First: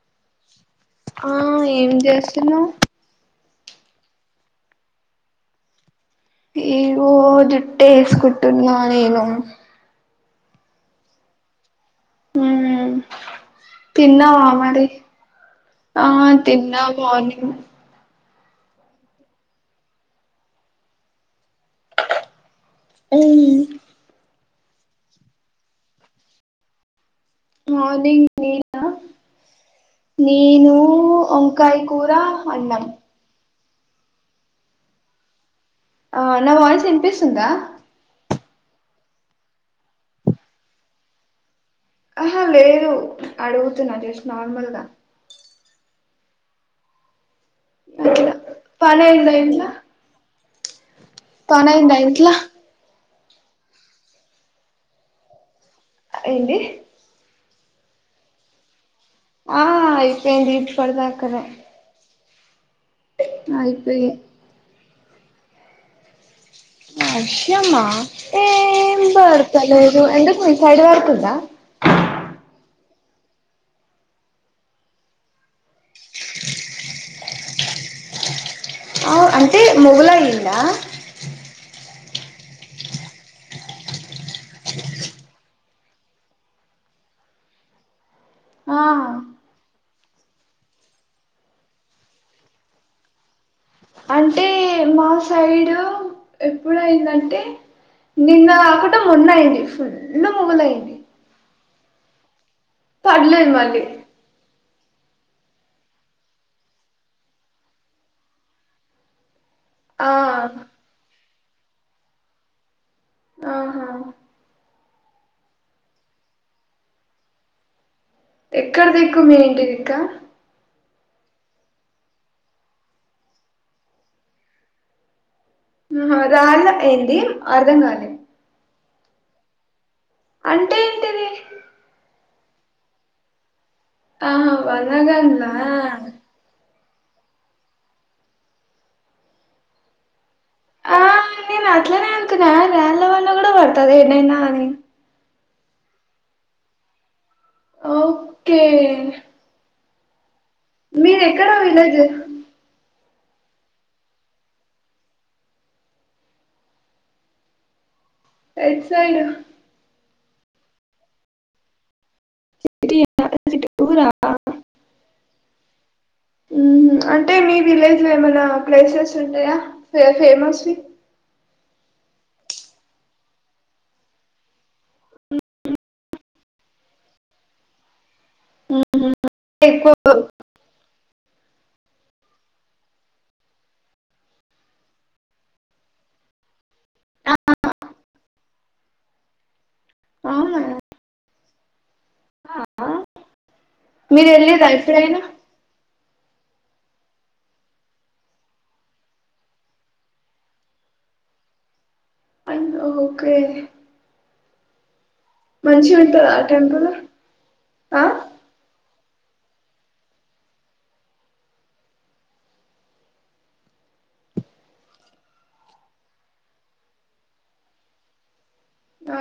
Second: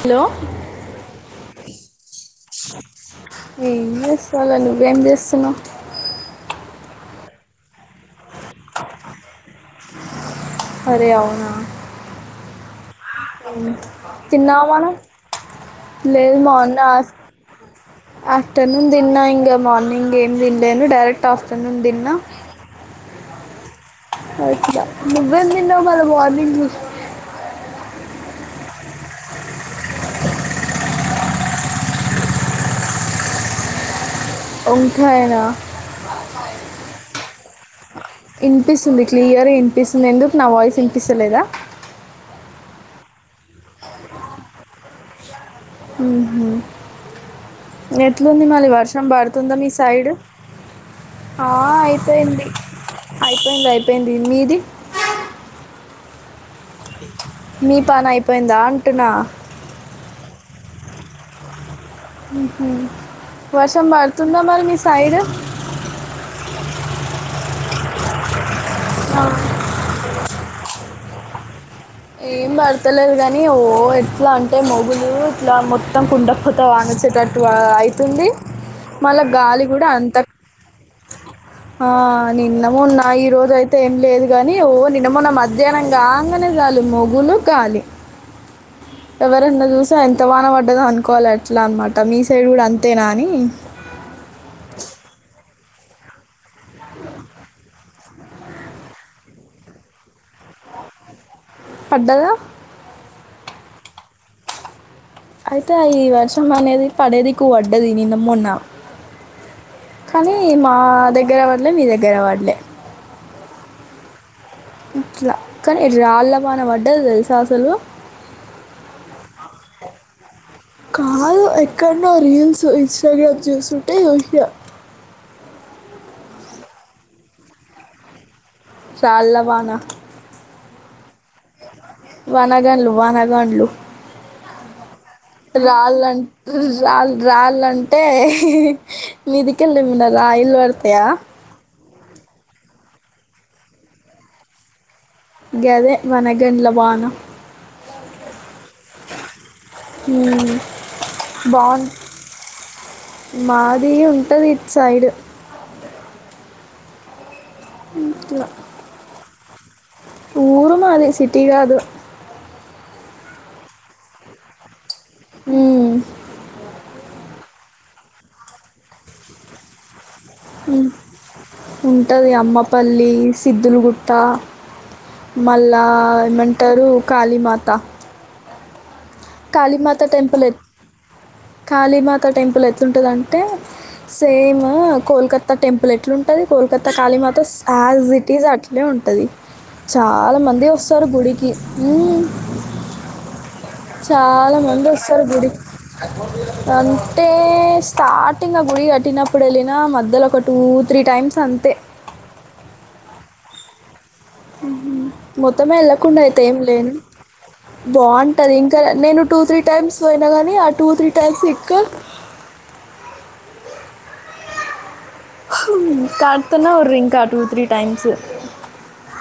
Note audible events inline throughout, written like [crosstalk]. Hello ఆ ఏం చేస్తున్నావ్ ఏం చేస్తాలే నువ్వేం చేస్తున్నావ్ ఏవో జుట్టు వేసుకుంటున్న నేను అరే అవునా హు తిన్నావా మరి ఆ తిన్న మార్నింగ్ ఆఫ్టర్నూన్ తిన్న ఇంకా మార్నింగ్ ఏం తినలేను డైరెక్ట్ ఆఫ్టర్నూన్ తిన్న మ్ అచ్చ నువ్వేం తిన్నావు మరి మార్నింగ్ మార్నింగ్ నేనా నేను వంకాయ కూర అన్నం వంకాయ నా ఆ నా వాయిస్ వినిపిస్తుందా వినిపిస్తుంది క్లియర్గా వినిపిస్తుంది ఎందుకు నా వాయిస్ వినిపిస్తలేదా ఆహా లేదు అడుగుతున్న జస్ట్ నార్మల్గా ఉ హు అట్లా ఎట్లుంది మళ్ళీ పని వర్షం అయిందా పడుతుందా ఇంట్ల మీ సైడ్ ఆ పని అయిందా ఇంట్ల అయిపోయింది అయిపోయింది అయిపోయింది మీది ఏంది మీ పని అయిపోయిందా అంటున్న ఏంది ఇప్పటిదాకానే ఉహు వర్షం పడుతుందా మరి మీ సైడ్ వర్షమా ఏం పడతలేదు ఎందుక్ మీ సైడ్ పడుతుందా ఏం పడతలేదు కాని ఓ ఎట్లా అంటే మొగులు ఇట్లా మొత్తం కుండపోత వాన అచ్చటట్టువ అయితుంది. అ అంటే మొగల్ అయిందా? ఆ నిన్నమొన్న ఈ రోజ అయితే ఏం లేదు గాని, ఓ నిన్నమొన్న మధ్యాహ్నం కాంగానే జ మొగలు, గాలి ఆ ఎవరన్నా చూశా ఇంతవాన పడ్డదో అనుకోవాలి ఎట్లా అనమాట మీ సైడ్ కూడా అంతేనాని అంటే మా సైడు ఎప్పుడ అయిందంటే నిన్న కాకుండా మొన్న అయింది ఫుల్ మొగలయింది. పడ్డద పడలేదు మళ్ళీ అయితే ఈ వర్షం అనేది పడేదిక్కు పడ్డది నిన్న మొన్న. ఆ కానీ మా దగ్గర పడలే, మీ దగ్గర పడలే ఆహా ఇట్లా కానీ రాళ్ళవాన పడ్డది తెలుసా అసలు ఎక్కడ దిక్కు మీ ఇంటి దిక్కా కాదు ఎక్కడనో రీల్స్ ఇన్స్టాగ్రామ్ చూస్తుంటే వచ్చ ఉహ రాళ్ళ ఏంది అర్ధంగాలె చాల్ల వాన అంటే ఏంటిది వానగాన్లు వానగాండ్లు ఆహా వనగన్ల రాళ్లు రాళ్ల అంటే ఇహిహిహి మీదికెళ్ళమిద రాయిలు పడతాయా అట్లానే అనుకున్న రాళ్ళ రాళ్ల వళ్ల కూడా పడుతదా ఎటైనా అని గదే వానగాండ్ల వాన ఓకే మ్ మీది ఎక్కడా విలేజ్? మాది ఉంటది ఇటు సైడ్ ఎటు సైడ్ ఊర్ మాది సిటీ కాదు. ఊరా ఉహు ఆన్ ఉమ్, అంటే మీ విలేజ్ లో ఏమైనా ప్లేసెస్ ఉంటాయా? ఫేమస్ వి ఉ ఉంటది అమ్మపల్లి, సిద్దులుగుట్ట. మళ్ళా ఏమంటారు కాళీమాత ఎక్కువ కాళీమతా టెంపల్ ఏ, కాళీమతా టెంపల్ ఎ ఎట్లుంటదంటే సేమ్ కోల్కత్తా టెంపుల్ ఎట్లుం టది కోల్కత్తా ఖాళీ మాత స్ యాజీ టీజ్ అట్లే ఉంటది. చాలా అవునా మంది వస్తారు గుడికి ఉమ్ మీరు చాలా వెళ్ళిర్రా మంది ఎప్పుడైనా వస్తారు గుడి అంటే స్టార్టింగ్ ఆ గుడి కట్టినప్పుడు వెళ్ళినా మధ్యలో ఒక టు త్రీ టైమ్స్ అంతే అండ్ ఓకే ఉహు మొత్తం మంచిగా వెళ్ళకుండా ఉంటదా అయితే ఆ ఏం టెంపుల్ లేను ఆ బావుంటది ఇంకా నేను టూ త్రీ టైమ్స్ పోయిన కానీ, ఆ టూ త్రీ టైమ్స్ ఇంకా అహు కాట్తున్నా రింకా టూ త్రీ టైమ్స్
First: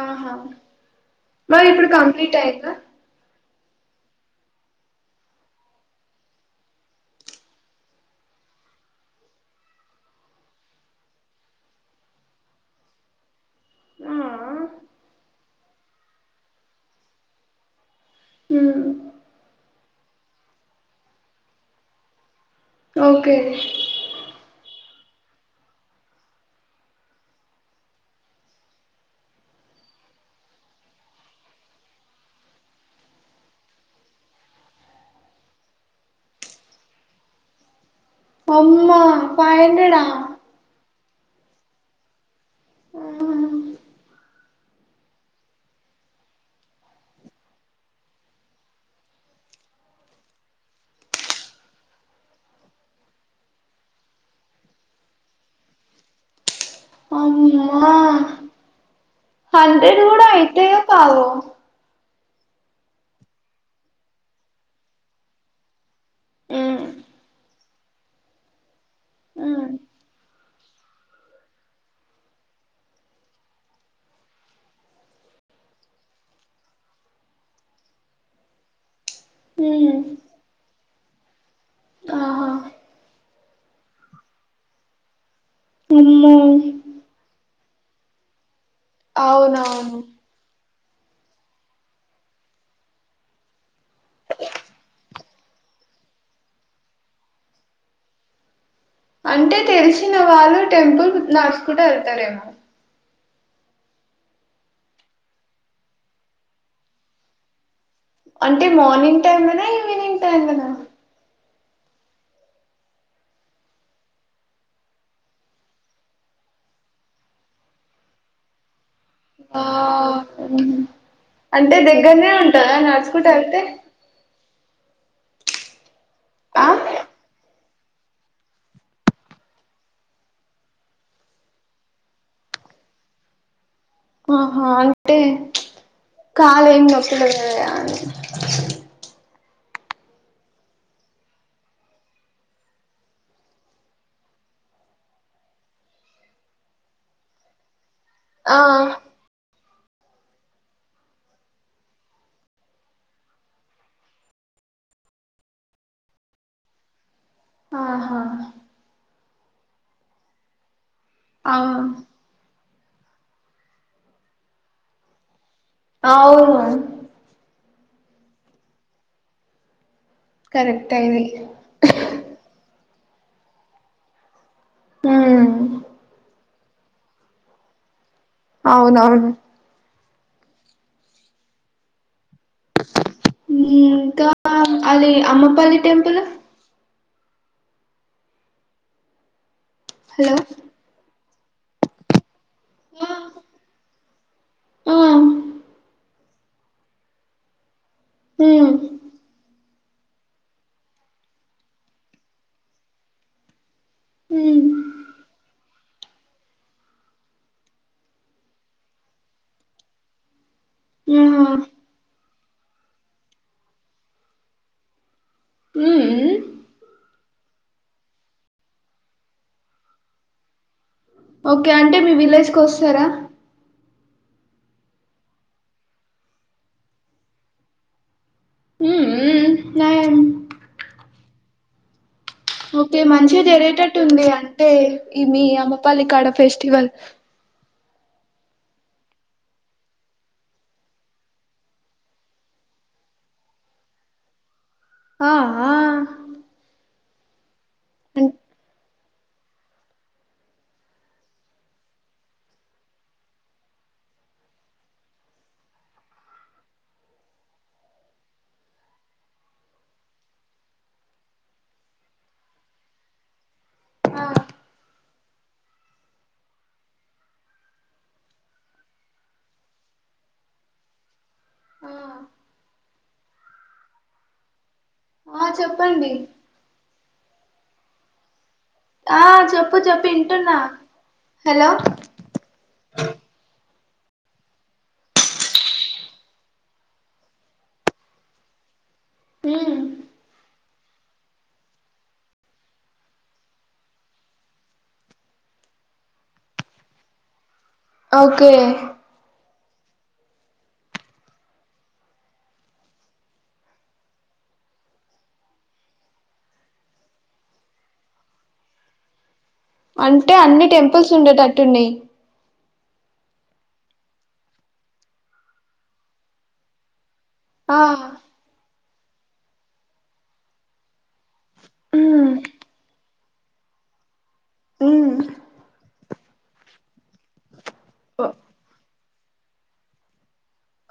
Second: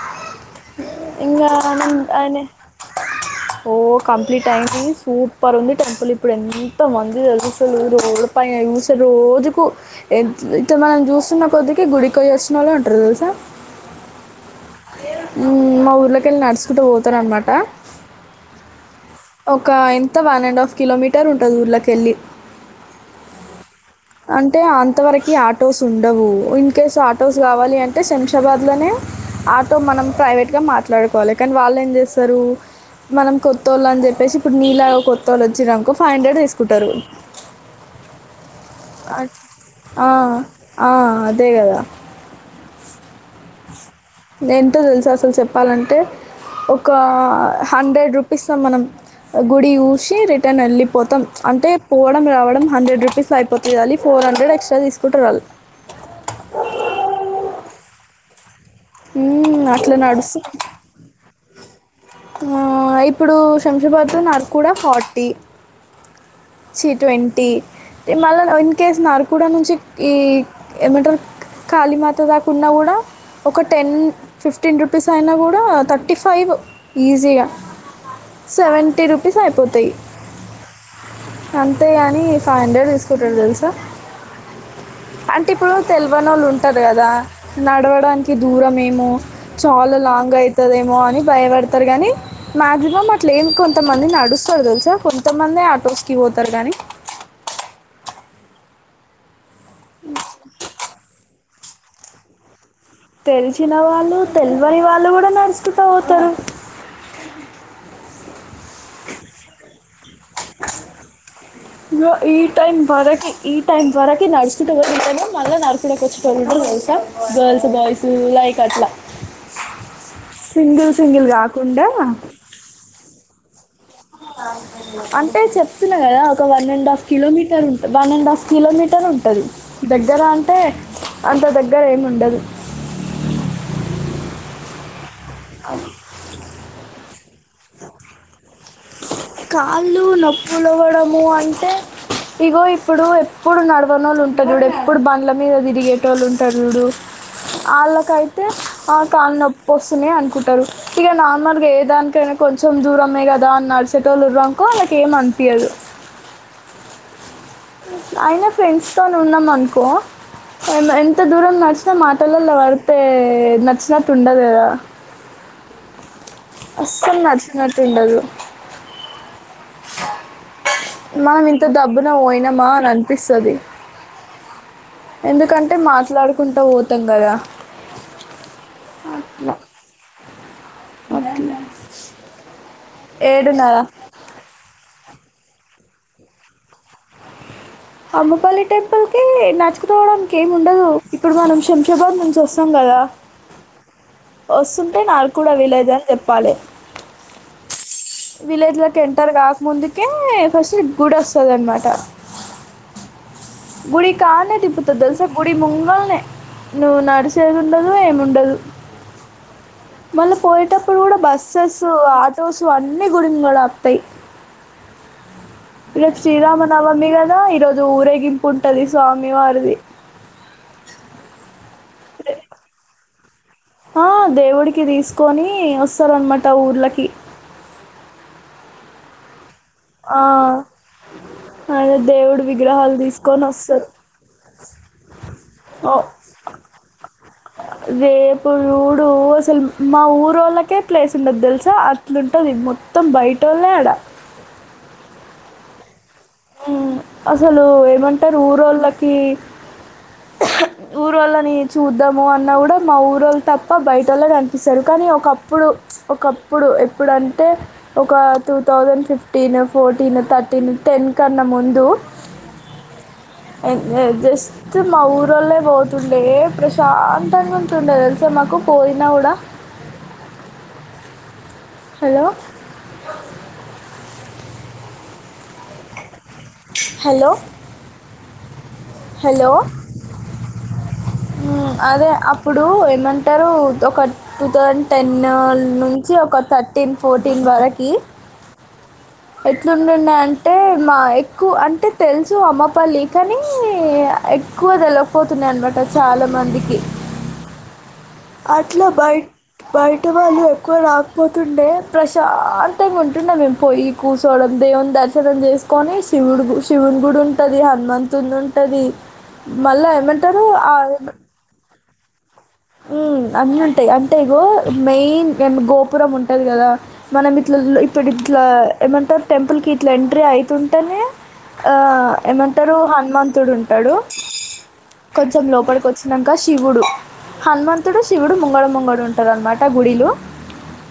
ఆహా ఇంకా మ ఇప్పుడు ఆయన- ఆయన కంప్లిట్ అయిందా ఓ కంప్లీట్ అయింది సూపర్ ఉంది టెంపుల్ ఇప్పుడు ఎంత మంది తెలుసిసలు రోడ్ ప స రోజుకు ఇ మనం చూస్తున్న కొద్దిక గుడికి పోయి వస్తున్నారు ఉంటారు తెలుసా ఆ మా ఊర్లోకి వెళ్ళి నడుచుకుంటూ పోతార అనమాట హ ఒక ఎంత వన్ అండ్ హాఫ్ కిలోమీటర్ ఉంటుంది ఊర్లో కెళ్ళి ఓకే అంటే అంతవరకు ఆటోస్ ఉండవు ఇన్ కేస్ ఆటోస్ కావాలి అంటే శంషాబాద్లోనే ఆటో మనం ప్రైవేట్గా మాట్లాడుకోవాలి కానీ వాళ్ళు ఏం చేస్తారు మనం కొత్త వాళ్ళు అని చెప్పేసి ఇప్పుడు నీలాగా కొత్త వాళ్ళు వచ్చినకో ఫైవ్ హండ్రెడ్ వేసుకుంటారు అమ్మా ఫైవ్ హండ్రెడ్ ఆ, అదే కదా ఆ ఏంటో తెలుస అసలు చెప్పాలంటే ఒక హండ్రెడ్ రూపీస్ మనం గుడి చూసి రిటర్న్ వెళ్ళిపోతాం అంటే పోవడం రావడం హండ్రెడ్ రూపీస్ అయిపోతుంది అ ఫ ఫోర్ హండ్రెడ్ ఎక్స్ట్రా తీసుకుంటారు వాళ్లు అమ్మా మ్మ్, అట్లా హండ్రెడ్ కూడా నడుస్తుంది అయితేయో కావో ఇప్పుడు శంషాబాద్ లో నర్ కూడా ఫార్టీ జీట్వంటీ మళ్ళ ఇన్ కేస్ నార్కుడా నుంచి ఈ ఏమంటారు కళీమాత దాకున్నా కూడా ఒక టెన్ ఫిఫ్టీన్ రూపీస్ అయినా కూడా థర్టీ ఫైవ్ ఈజీగా సెవెంటీ రూపీస్ అయిపోతాయి అంతే కాని ఆహా ఫైవ్ హండ్రెడ్ తీసుకుంటారు తెలుసా అంటే ఇప్పుడు తెలివన అమ్మో వాళ్ళు ఉంటారు కదా నడవడానికి దూరమేమో చాలా అవునవును లాంగ్ అయి తేదేమో అని భయవడతారు గానీ మాయాక్సిమం అట్లే ఏం కొంతమంది నడుస్తారు తెలుసా కొంతమందే అట్ల రోస్కి పోతారు గానీ అంటే తెలిసిన వాళ్ళు టెంపుల్ నడుసుకుంటా ఏళ్తారేమో తెలిచిన వాళ్ళు తెల్వని వాళ్ళు కూడా నడుసుకుంటా పోతారు అంటే మార్నింగ్ టైంలనా ఈవినింగ్ టైంలనా గొ ఈ టైం బరకి ఈ టైమ్ వరకి నడసుకుంటా పోటోలం మళ్ళా నడుసుకుంటా వచ్చటోళం గర్లసా గర్ల్స్ బాయసు లైక్ అట్లా ఆ సింగిల్ సింగిల్ అంటే కాకుండా దగ్గరనే ఉంటదా నడుచుకుంటేలతే అంటే చెప్తున్నా కదా ఒక ఆ one and half kilometre one and half kilometre ఉంటది దగరంటే అంత దగ్గరేం ఉండదు ఆహా అ టే కళ్లెం నొస్తలేదు కదా కాళ్ళు నొప్పులోవడము అంటే ఇగో ఇప్పుడు ఎప్పుడు నడవనోలుంటారు ఎప్పుడు బండ్ల మీద తిరిగేటోలుంటారు చూడు అల్లాకైతే ఆ కలనొప్ వసునే అనుకుంటారు ఇగ నార్మల్గా ఏ దానికైనా కొంచం దూరమే కదా అన్నాడసు చెటోలు రాకో వాళ్ళక్ ఏం అనిపియదు ఆహా అయిన ఫ్రెండ్స్ తో ఉన్నామానుకో ఏమన్ ఎంత దూరం ఆ నడిచినా మాటలలో పడితే నచ్చినట్టు ఉండదు కదా అవును నాటి ఉండదు సా కరెక్ట్ ఇది మనం ఇంత దబ్బున పోయినమా అని అనిపిస్తది ఉమ్ ఎందుకంటే మాట్లాడుకుంట పోతంకదా అవునవును అట్ల ఏడున్నదా ఇంకా అది అమ్మపల్లి టెంపులు అమ్మపల్లి టెంపుల్కి నడుచుకుంట పోవడానికి హలో ఏముండదు ఇప్పుడు మనం శంషాబాద్ నుంచి వస్త్ స్తం గదా ఆ వస్తుంటే ఉమ్ నాలుకూడా విలేజ్ అని చెప్ పాలే విలేజ్లకి ఎంటర్ కాకముందుకే ఫస్ట్ నీకు గుడి వస్తదన్నమాట గుడి కాడనే ఉమ్ దింపుతది తెలుసా గుడి ముం గలనే నువు నడిసేది ఉండదు ఏముండదు మళ్ళ పోయేటప్పుడు కూడా ఆహా బస్సెసు ఆటోసు అన్ని గుడి ముంగట ఆపుతయి ఇగ ఉమ్ శ్రీ రామనవమి గద ఇగ ఈరోజు ఊరేగిపుంటది స్వామి వారిది ఒకే అంటే మీ విలేజ్ కి వస్తరా ఆ దేవుడికి తీసుకొని వస్తరన్నమాట ఊర్ళకి హుహు నయం ఆ, ఆయన దేవుడి విగ్రహాలు ఒకే మంచిగ తీసుకొని వస్తారు జరిగేటట్టుంది అంటే ఈ మీ అమ్మపల్లి కాడ జరిగే ఫెస్టివల్ రేపుచూడు అసలు మా ఊరోళ్లకే ప్లేస్ ఉండది తెల్సా అట్లుంటది మొత్తం బయటోలే ఆడా ఆ ఆ అసలు ఏమంటరు ఊరోళ్ళకీ ఊరోళ్ళని చూద్దాము అన్న కూడా మా ఊరోళ్లు తప్ప బయటోల్లే కనిపిస్తరు కానీ ఒకప్పుడు ఒకప్పుడు ఎప్పుడంటే ఒక two thousand fifteen fourteen thirteen ten కన్న ముందు జస్ట్ మా ఊరు వాళ్ళే పోతుండే ప్రశాంతంగా ఉంటుండే తెలుసా మాకు పోయినా కూడా [inaudible] ఆ హలో ఆ చెప్పండి హలో ఆ హలో! చెప్పు చెప్పు వింటున్నా అదే అప్పుడు ఏమంటరు ఒక టూ థౌజండ్ టెన్ నుంచి ఒక థర్టీన్ ఫోర్టీన్ వరకి [inaudible] ఎట్లుండుండే అం టే మా ఎక్కువ అంటే తెలుసు అమ్మపల్లి కానీ ఎక్కువ తెలకపోతుండే అన్నమాట చాలా మందికి [inaudible] ఓకే అట్లా బయ బయటి వాళ్ళు ఎక్కువ రాకపోతుండే ప్రశాంతంగా ఉంటుండే మేము పోయ్యి కూర్చోడం దేవుని దర్శనం చేసుకొని శివుడు శివుని గుడి ఉంటది గా హనుమంతుడిది ఉంటది మళ్ళా అంటే ఏమంటారు అన్ని ఆ టెంపుల్స్ ఉండేటట్టున్నాయి అన్నీ ఉంటయి అంటే ఇగో మెయిన్ గోపురం ఉంటది కదా మనం ఇట్ల ఆ ఇప్పుడు ఇట్ల ఏమంటరు టెంపుల్కి ఇట్ల ఎంట్రీ అయితుంటేనే ఆ ఉమ్ ఏమంటరు హనుమంతుడు ఉంటడు ఉమ్ కొంచెం లోపలికి వచ్చి వచ్చినంక శివుడు హనుమంతుడు శివుడు ముంగడ ముంగడ ఉంటరన్నమాట గుడిలో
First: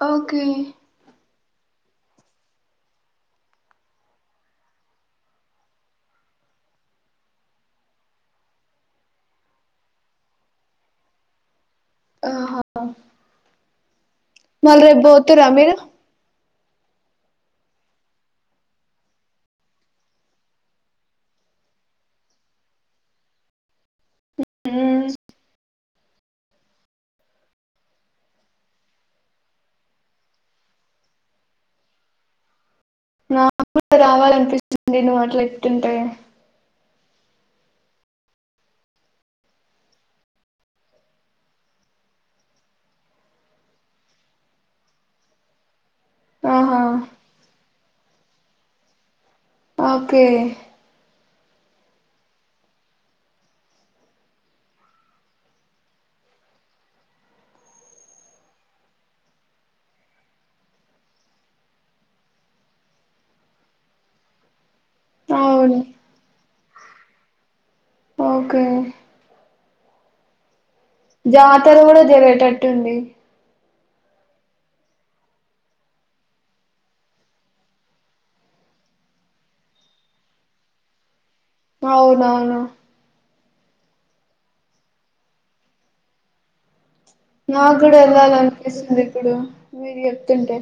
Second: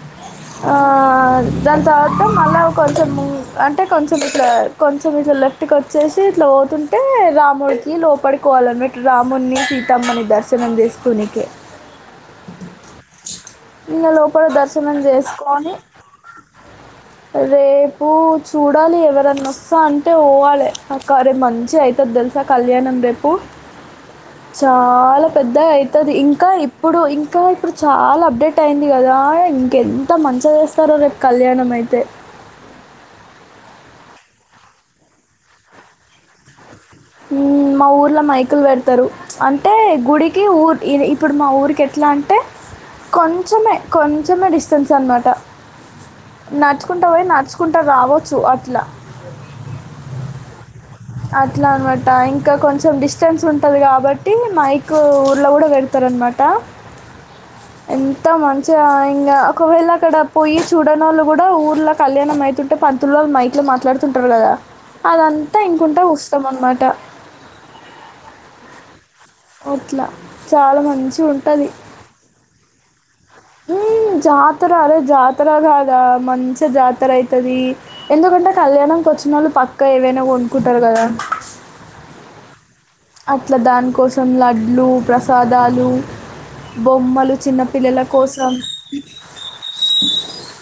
ఓకే ఆహ్, దాని తరువాత మళ్ళా కొంచెం ము అంటే కొంచెం ఇట్ల కొంచెం ఇట్ల లెఫ్ట్కి వచ్చేసి ఇటు లో పోతుంటే రాముడికి లోపడుకోవాలన్నమాటటు రాముడిని సీతమ్మని దర్శనం చేస్త కొనికి ఆహా ఇంగ లోపల మళ్ళీ దర్శనం రేపు పోతుర్రా చేసుకొని మీరు [inaudible] రేపు చూడాలి ఎవరన్నా వస్తా అంటే పోవాలి ఆక్క రే మంచి అవుతుది తెలుసా కళ్యాణం రేపు చాలా పెద్ద అయి ది ఇంకా ఇప్పుడు ఇంకా ఇప్పుడు చాలా అప్డేట్ అయింది కదా ఇంకెంత మంచిగా చేస్తారు కళ్యాణం అయితే నా కూడా రావాలనిపిస్తుంది నువ్వు అట్లా చెప్తుంటే మా ఊర్లో మైకులు పెడతారు అంటే గుడికి ఊరు ఇప్పుడు మా ఊరికి ఎట్లా ఎలా అంటే కొంచెమే కొంచెమే డిస్టెన్స్ అన్న మాట ఆహా నడుచుకుంటా పోయి నడుచుకుంటూ రావచ్చు అట్లా ఓకే అట్లా అన్నమాట ఇంకా కొంచెం డిస్టెన్స్ ఉంటాది కాబట్టి మైక్ ఊర్లో కూడా పెడతారూ మట [inaudible] ఎంత మంచిగా ఇంకా ఒకవేళ అక్కడ పోయి చూడని వాళ్ళు కూడా ఊర్లో కళ్యాణం అయితుంది అంటే పంతులోలు మైక్ లో మాట్లాడుతుంటారు కదా అదంతా అవును ఇంకుంటా ఉస్తం అన్నమాట ఆమ్ అట్లా చాలా మంచిగా ఉంటుంది జాతర కూడా జరిగేటట్టుంది జాతర అరే జాతర కాదా మంచి జాతర అయితాది ఎందుకంటే కళ్యాణం కొ వచ్చినోళ్ళు పక్కా ఏవైనా కొనుక్కుంటారు కదా అవునవును అట్లా దానికోసం లడ్లు ప్రసాదాలు బొమ్మలు నాకు కూడా చిన్నపిల్లల కోసం వెళ్ళాలనిపిస్తుంది ఇప్పుడు మీరు చెప్తుంటే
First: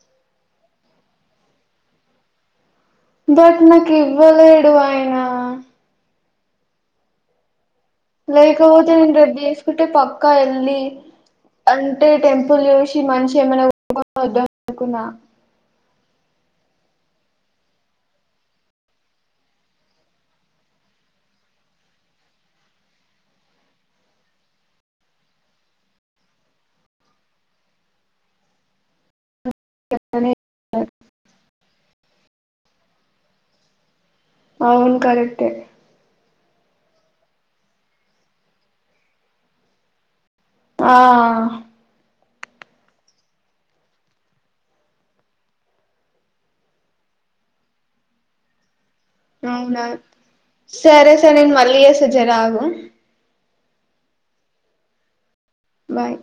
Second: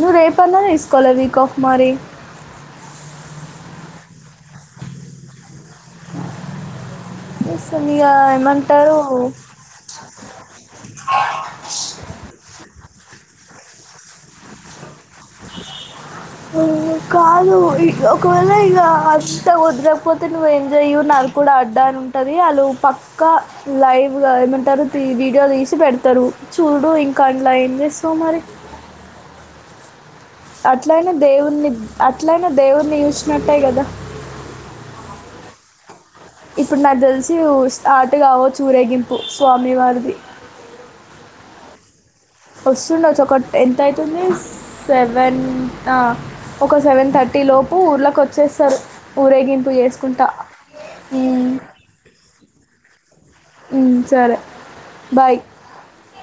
నువ్ రేపన్నా తీసుకోలే వీక్ ఆఫ్ మరి బట్ నాకు ఇవ్వలేడు ఆయన ఇస్తాను ఇక లేకపోతే ఏమంటారు నేను రేపు తీసుకుంటే పక్కా ఎల్లీ అంటే టెంపుల్ చూసి మంచిగా ఏమైనా కోరుకొని వద్దాం అనుకున్నా కాదు ఇ ఒకవేళ ఇగ అత్త కుదరకపోతే నువ్వు ఎంజాయు వాళ్ళుకూడా అడ్డ అని ఉంటది వాళ్ళు పక్కా లైవ్ గా ఏమంటారు వీడియో తీసి పెడతారు చూడు ఇంకా అడ్లా ఏచేస్తావ్ మరి అట్లయినా దేవున్ని అట్లయినా దేవుణ్ని చూసినట్టే కదా అవును కరెక్టే ఇప్పుడు నాకు తెలిసి స్టార్ట్ కావచ్చు ఉరేగింపు స్వామి వారిది ఆ వస్తుండచ్చు ఒకటి ఎంత అవుతుంది సెవెన్ అ ఒక సెవెన్ థర్టీ లోపు ఊర్ళకి వచ్చేస్తారు ఊరేగింపు అవునా చేసుకుంటా. సరే ఊ సరే నేను మళ్ళీ చేస్తా జర ఆగు ఉమ్మ్ సరే బాయ్ బాయ్